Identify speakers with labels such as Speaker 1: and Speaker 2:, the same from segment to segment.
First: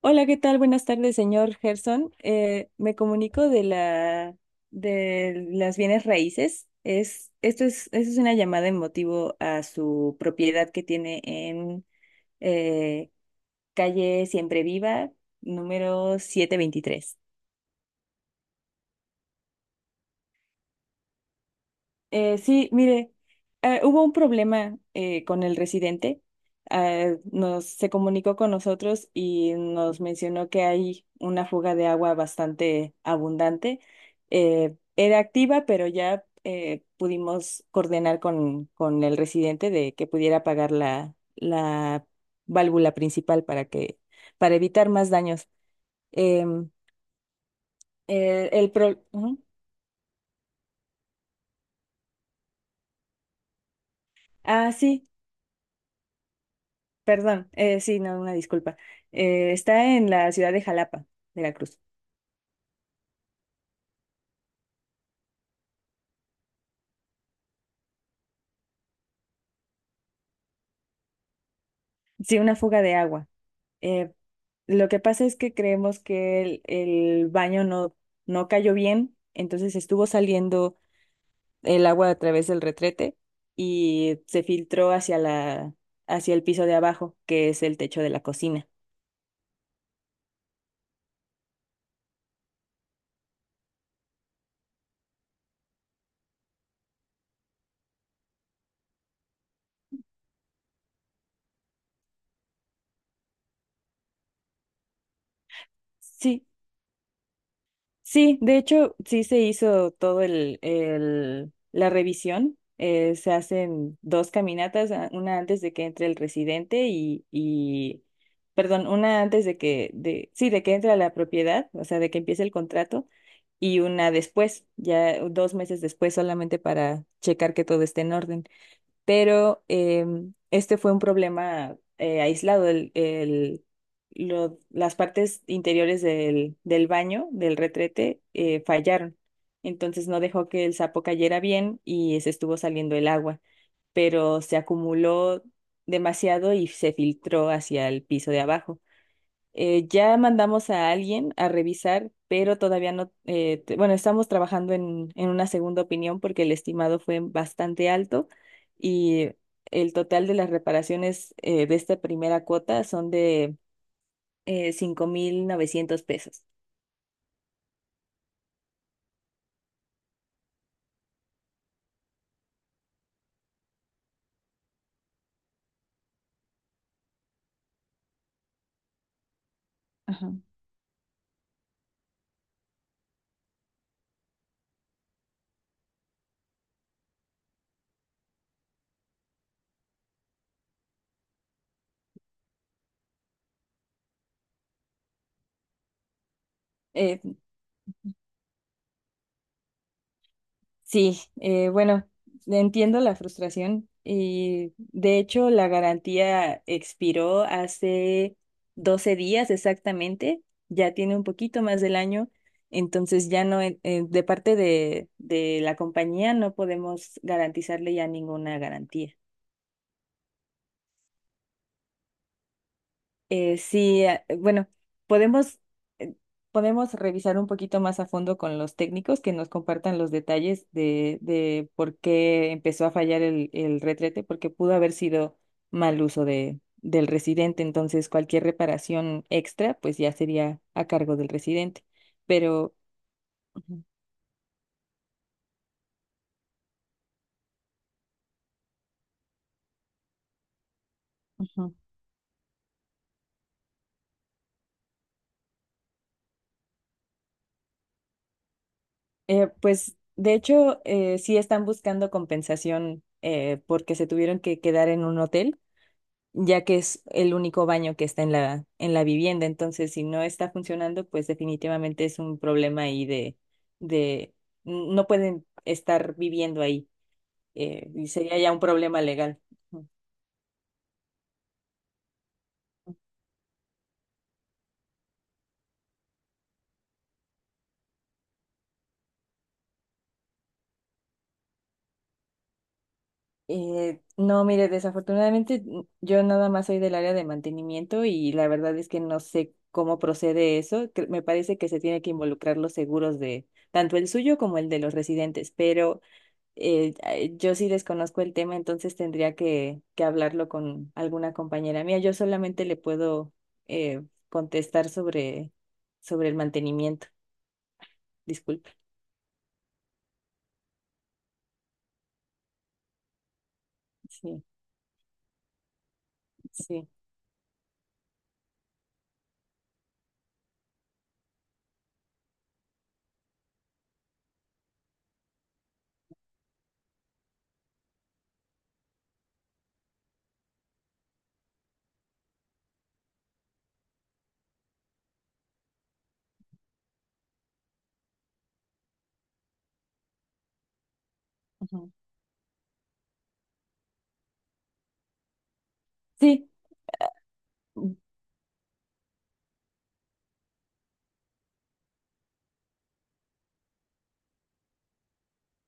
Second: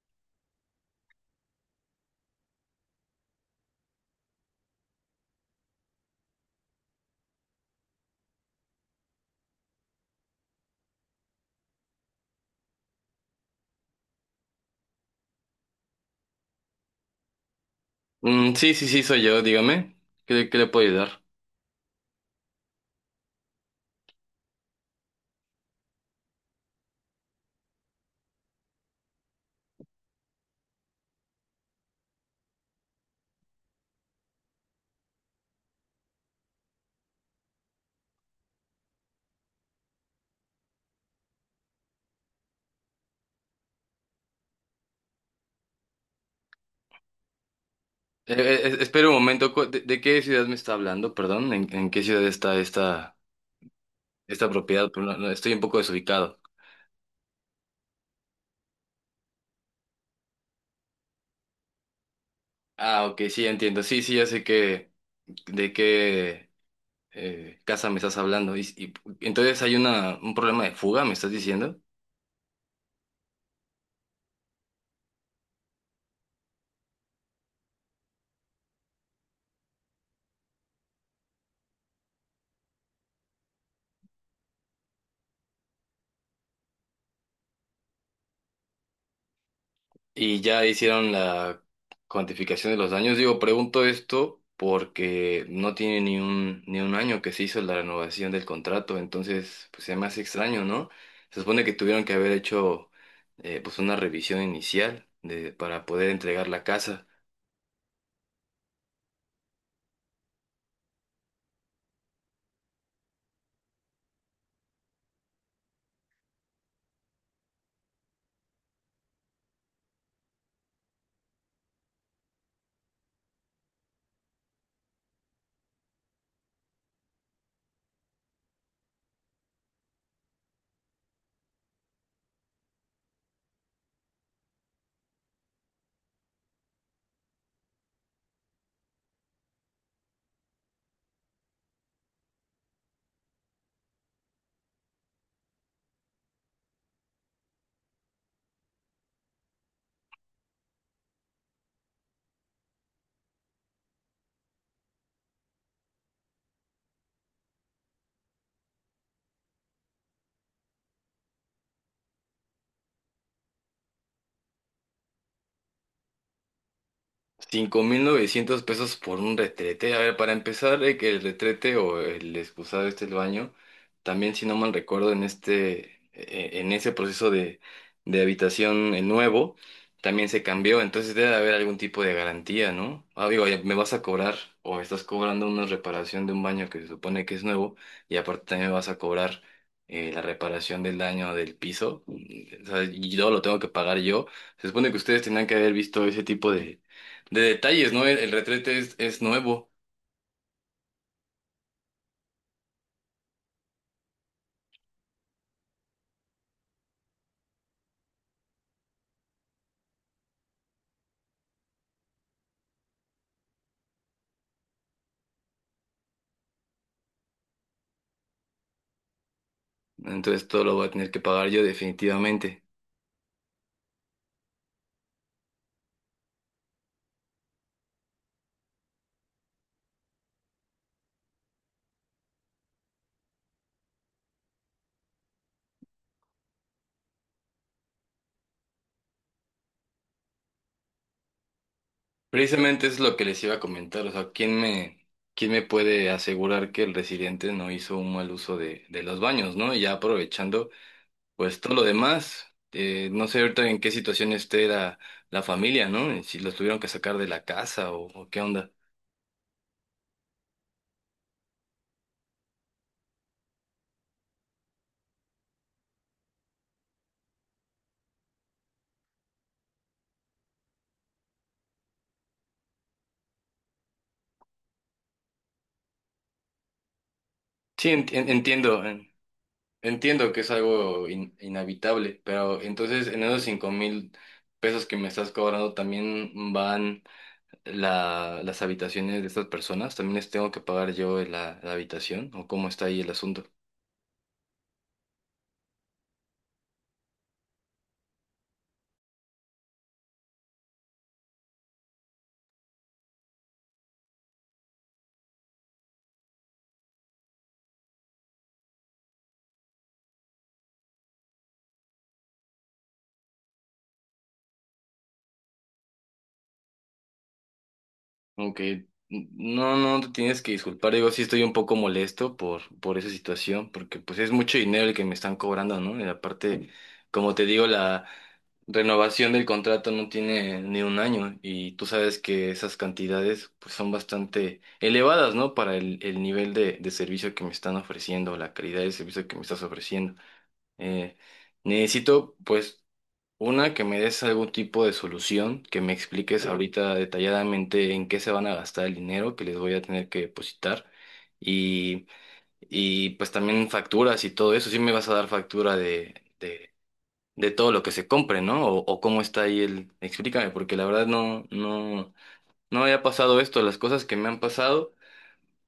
Speaker 1: Hola, ¿qué tal? Buenas tardes, señor Gerson. Me comunico de la de las bienes raíces. Esto es una llamada en motivo a su propiedad que tiene en eh, calle Siempre Viva, número 723.
Speaker 2: Mm, sí, sí, sí, soy yo, dígame. ¿Qué le puedo ayudar?
Speaker 1: Sí, mire, hubo un problema con el residente. Ah, nos se comunicó con nosotros y nos mencionó que hay una fuga de agua bastante abundante. Era activa, pero ya pudimos coordinar con el residente de que pudiera apagar la válvula principal para evitar más daños. Em,
Speaker 2: Eh, espera un
Speaker 1: Ujú.
Speaker 2: momento, ¿De qué ciudad me está hablando? Perdón, ¿en qué ciudad está esta
Speaker 1: Ah,
Speaker 2: propiedad? Pero
Speaker 1: sí.
Speaker 2: no, estoy un poco desubicado.
Speaker 1: Perdón, sí, no, una disculpa. Está en la ciudad de Jalapa, Veracruz.
Speaker 2: Ah, ok, sí, entiendo. Sí, sí, ya sé que, de qué casa me estás hablando. Y entonces hay un problema de fuga, ¿me estás diciendo?
Speaker 1: Sí, una fuga de agua. Eh, lo que pasa es que creemos que el baño no cayó bien, entonces estuvo saliendo el agua a través del retrete y se filtró hacia hacia el piso de abajo, que es el techo de la cocina.
Speaker 2: Y ya hicieron la cuantificación de los daños. Digo, pregunto esto porque no tiene ni un año que se hizo la renovación del contrato, entonces pues se me hace extraño, ¿no? Se supone que tuvieron que haber hecho pues una revisión inicial de, para poder
Speaker 1: Sí,
Speaker 2: entregar la casa.
Speaker 1: Sí, de hecho, sí se hizo todo la revisión. Se hacen 2 caminatas, una antes de que entre el residente perdón, una antes de de que entre a la propiedad, o sea, de que empiece el contrato, y una después, ya 2 meses después, solamente para checar que todo esté en orden, pero este fue un problema aislado. Las partes interiores del baño, del retrete, fallaron. Entonces no dejó que el sapo cayera bien y se estuvo saliendo el agua, pero se acumuló demasiado y se filtró hacia el piso de abajo. Ya mandamos a alguien a revisar, pero todavía no, bueno, estamos trabajando en una segunda opinión porque el estimado fue bastante alto y el total de las reparaciones de esta primera cuota son de $5,900.
Speaker 2: 5,900 pesos por un retrete. A ver, para empezar, que el retrete o el excusado este el baño, también si no mal recuerdo, en ese proceso de habitación nuevo, también
Speaker 1: Ajá.
Speaker 2: se cambió. Entonces debe de haber algún tipo de garantía, ¿no? Ah, digo, ya me vas a cobrar o me estás cobrando una reparación de un baño que se supone que es nuevo y aparte también me vas a cobrar la reparación del daño del piso. O sea, y yo lo tengo que pagar yo. Se supone que ustedes tenían que haber visto ese tipo de detalles, ¿no? El retrete es nuevo,
Speaker 1: Sí, bueno, entiendo la frustración y de hecho la garantía expiró hace 12 días exactamente, ya tiene un poquito más del año, entonces ya no, de parte de la compañía no podemos garantizarle ya ninguna garantía.
Speaker 2: entonces todo lo voy a tener que pagar yo definitivamente.
Speaker 1: Sí, ah, bueno, podemos, eh, podemos revisar un poquito más a fondo con los técnicos que nos compartan los detalles de por qué empezó a fallar el retrete, porque pudo haber sido mal uso del residente, entonces cualquier reparación extra pues ya sería a cargo del residente. Pero,
Speaker 2: Precisamente es lo que les iba a
Speaker 1: Ujú,
Speaker 2: comentar, o sea, ¿quién me puede asegurar que el residente no hizo un mal uso de los baños, ¿no? Y ya aprovechando, pues todo
Speaker 1: ujú.
Speaker 2: lo demás, no sé ahorita en qué situación esté la familia, ¿no? Si los tuvieron que sacar de la casa o qué onda.
Speaker 1: Pues de hecho, sí están buscando compensación porque se tuvieron que quedar en un hotel, ya que es el único baño que está en en la vivienda. Entonces, si no está funcionando, pues definitivamente es un problema ahí de no pueden estar viviendo ahí.
Speaker 2: Sí,
Speaker 1: Y sería ya un
Speaker 2: entiendo.
Speaker 1: problema legal. Ujú.
Speaker 2: Entiendo que es algo inhabitable, pero entonces en esos 5,000 pesos que me estás cobrando también van las habitaciones de estas personas, también les tengo que pagar yo la habitación o cómo está ahí el asunto.
Speaker 1: No, mire, desafortunadamente yo nada más soy del área de mantenimiento y la verdad es que no sé cómo procede eso. Me parece que se tiene que involucrar los seguros de tanto el suyo como el de los residentes, pero yo sí desconozco el tema, entonces tendría que hablarlo con alguna compañera mía. Yo solamente le puedo eh, contestar sobre el mantenimiento. Disculpe.
Speaker 2: Aunque no, no te tienes que disculpar, digo, sí estoy un poco molesto por esa situación, porque pues es
Speaker 1: Sí,
Speaker 2: mucho dinero el que me están cobrando, ¿no? Y aparte,
Speaker 1: sí.
Speaker 2: como te digo, renovación del contrato no tiene ni un año y tú sabes que esas cantidades pues son bastante elevadas, ¿no? Para el nivel de servicio que me están ofreciendo, la calidad de servicio que me estás ofreciendo. Eh, Necesito pues una que me des algún tipo de solución, que me expliques ahorita detalladamente en qué se van a gastar el dinero que les voy a tener que depositar.
Speaker 1: Ujú.
Speaker 2: Y, y pues también facturas y todo eso. Sí me vas a dar factura
Speaker 1: Sí.
Speaker 2: de de todo lo que se compre, ¿no? O cómo está ahí el... Explícame, porque la verdad no había pasado esto. Las cosas que me han pasado,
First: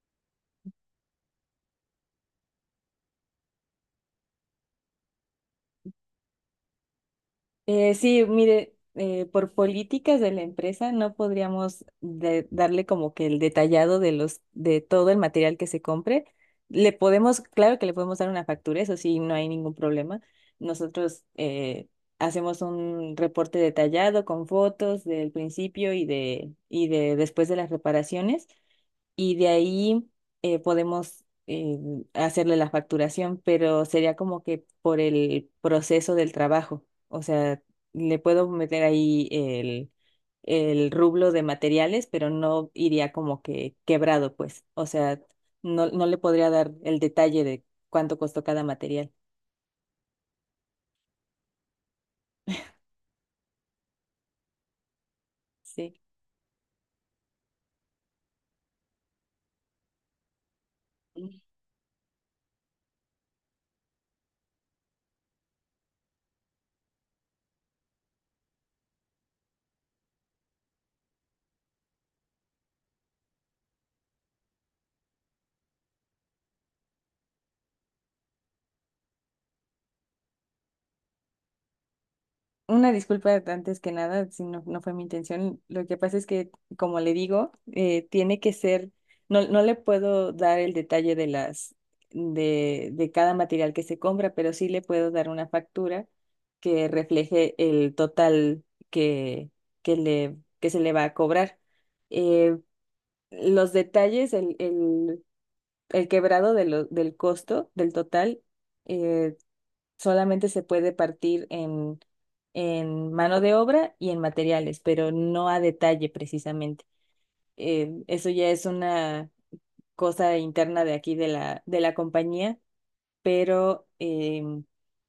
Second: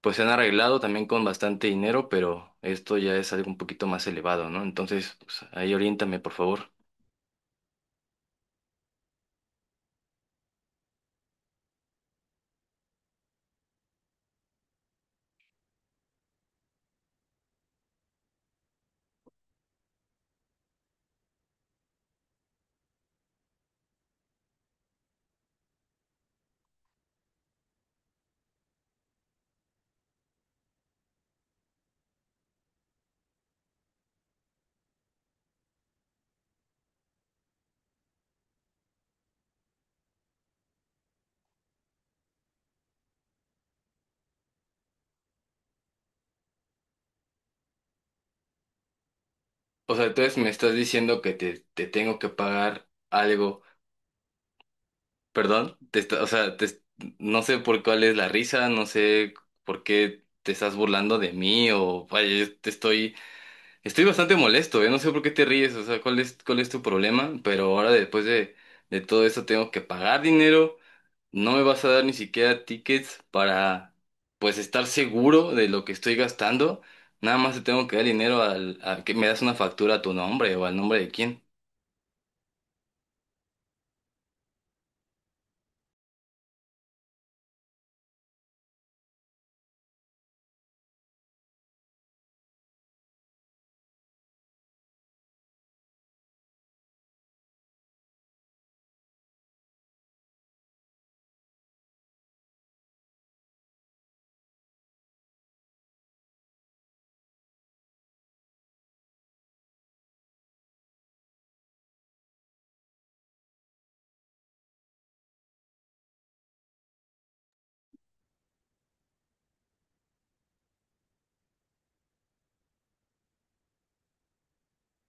Speaker 2: pues se han arreglado también con bastante dinero, pero esto ya es algo un poquito más elevado, ¿no? Entonces, pues, ahí oriéntame, por favor.
Speaker 1: Sí, mire, por políticas de la empresa no podríamos darle como que el detallado de todo el material que se compre. Le podemos, claro que le podemos dar una factura, eso sí, no hay ningún problema. Nosotros hacemos un reporte detallado con fotos del principio y de después de las reparaciones, y de ahí podemos hacerle la facturación, pero sería como que por el proceso del trabajo. O sea, le puedo meter ahí el rublo de materiales, pero no iría como que quebrado, pues. O sea, no le podría dar el detalle de cuánto costó cada material.
Speaker 2: O sea, entonces me estás diciendo que te tengo que pagar algo, perdón, te
Speaker 1: Sí.
Speaker 2: está- o sea, te- no sé por cuál es la risa, no sé por qué te estás burlando de mí o vaya, yo te estoy. Estoy bastante molesto, no sé por qué te ríes, o sea, cuál es tu problema, pero ahora después de todo eso tengo que pagar dinero, no me vas a dar ni siquiera tickets para, pues, estar seguro de lo que estoy gastando, nada más te tengo que dar dinero a que me das una factura a tu nombre o al nombre de quién.
Speaker 1: Una disculpa antes que nada, si no, no fue mi intención. Lo que pasa es que, como le digo, tiene que ser, no, no le puedo dar el detalle de de cada material que se compra, pero sí le puedo dar una factura que refleje el total que, que que se le va a cobrar. Eh, los detalles, el quebrado de del costo, del total. eh, Solamente se puede partir en mano de obra y en materiales, pero no a detalle precisamente. Eso ya es una cosa interna de aquí de de la compañía, pero,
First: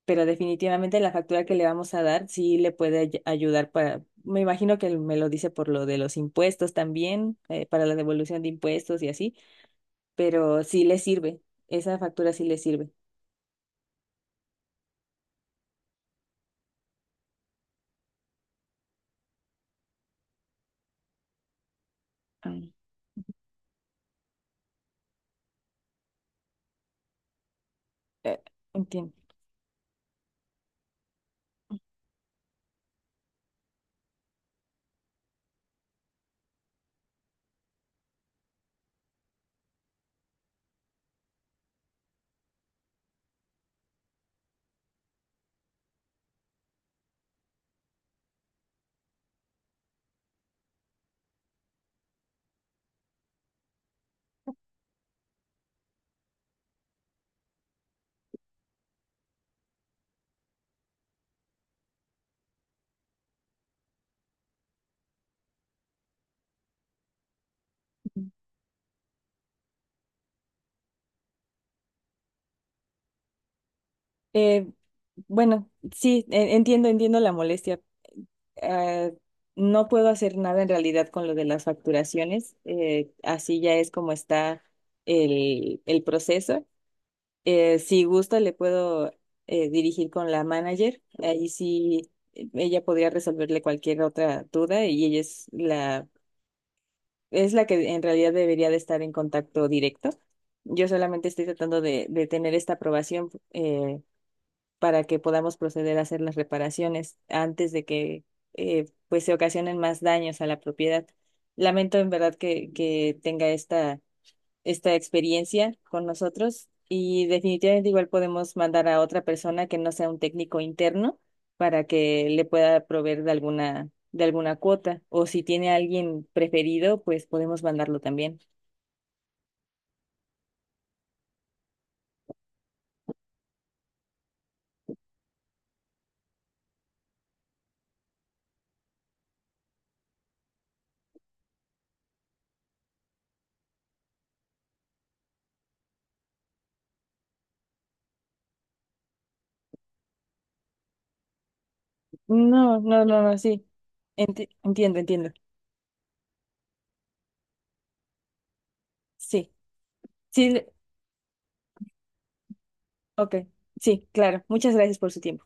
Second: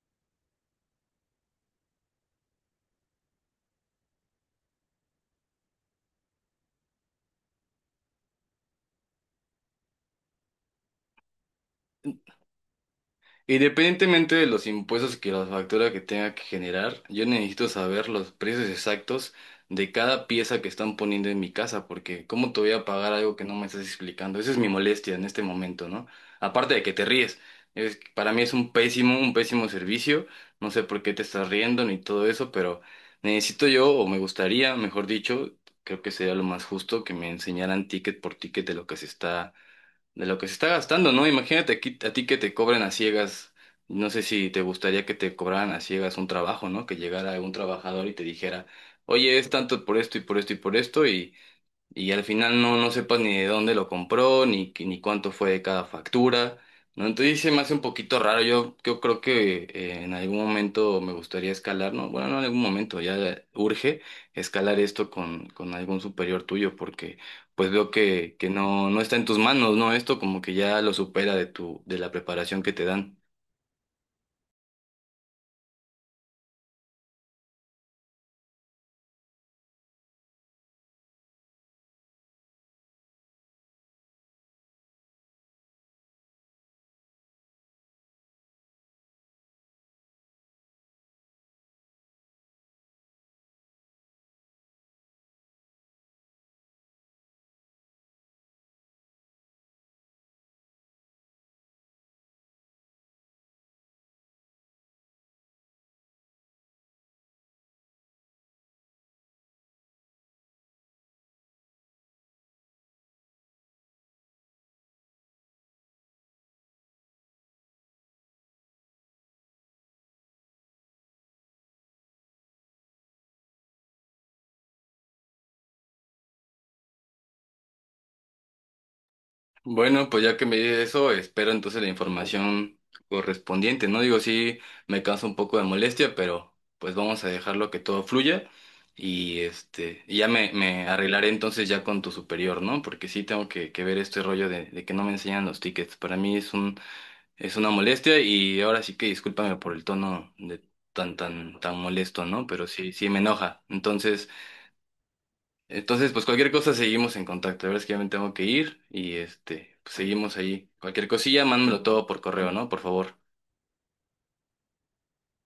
Speaker 1: pero definitivamente la factura que le vamos a dar sí le puede ayudar para, me imagino que me lo dice por lo de los impuestos también, para la devolución de impuestos y así, pero sí le sirve, esa factura sí le sirve.
Speaker 2: Independientemente de los impuestos que la factura que tenga que generar, yo necesito saber los precios exactos de cada pieza que están poniendo en mi casa, porque ¿cómo te
Speaker 1: Ah,
Speaker 2: voy a pagar algo que no me estás explicando? Esa es mi molestia en este momento, ¿no? Aparte de que te ríes, para mí
Speaker 1: eh,
Speaker 2: es
Speaker 1: entiendo.
Speaker 2: un pésimo servicio, no sé por qué te estás riendo ni todo eso, pero necesito yo, o me gustaría, mejor dicho, creo que sería lo más justo que me enseñaran ticket por ticket de lo que se está gastando, ¿no? Imagínate aquí, a ti que te cobren a ciegas. No sé si te gustaría que te cobraran a ciegas un trabajo, ¿no? Que llegara un trabajador y te dijera, oye, es tanto por esto y por esto y por esto y al final no sepas ni de dónde lo compró, ni cuánto fue de cada factura, ¿no? Entonces sí se me hace un poquito raro, yo creo que en algún momento me gustaría escalar, ¿no? Bueno, no en algún momento, ya urge escalar esto con algún superior tuyo, porque pues veo que no está en tus manos, ¿no? Esto como que ya lo supera de tu, de la preparación que te dan.
Speaker 1: Eh, bueno, sí, entiendo, entiendo la molestia. Eh, no puedo hacer nada en realidad con lo de las facturaciones. Así ya es como está el proceso. Si gusta, le puedo dirigir con la manager. Ahí sí, ella podría resolverle cualquier otra duda y ella es es la que en realidad debería de estar en contacto directo. Yo solamente estoy tratando de tener esta aprobación. Para que podamos proceder a hacer las reparaciones antes de que pues se ocasionen más daños a la propiedad. Lamento en verdad que tenga esta experiencia con nosotros, y definitivamente igual podemos mandar a otra persona que no sea un técnico interno para que le pueda proveer de alguna cuota, o si tiene alguien preferido, pues podemos mandarlo también.
Speaker 2: Bueno, pues ya que me dices eso, espero entonces la información correspondiente, ¿no? Digo, sí, me causa un poco de molestia, pero pues vamos a dejarlo que todo fluya y este, y ya me arreglaré entonces ya con tu superior, ¿no? Porque sí tengo que ver este rollo de que no me enseñan los tickets. Para mí es una molestia y ahora sí que discúlpame por el tono de tan, tan, tan molesto, ¿no? Pero
Speaker 1: No,
Speaker 2: sí,
Speaker 1: no,
Speaker 2: sí me
Speaker 1: no, no,
Speaker 2: enoja.
Speaker 1: sí.
Speaker 2: Entonces...
Speaker 1: Entiendo, entiendo.
Speaker 2: Entonces, pues cualquier cosa seguimos en contacto. La verdad es que ya me tengo que ir y
Speaker 1: Sí,
Speaker 2: este, pues seguimos
Speaker 1: sí,
Speaker 2: ahí. Cualquier cosilla, mándamelo todo por correo, ¿no? Por favor.
Speaker 1: ok, sí, claro. Muchas gracias por su tiempo.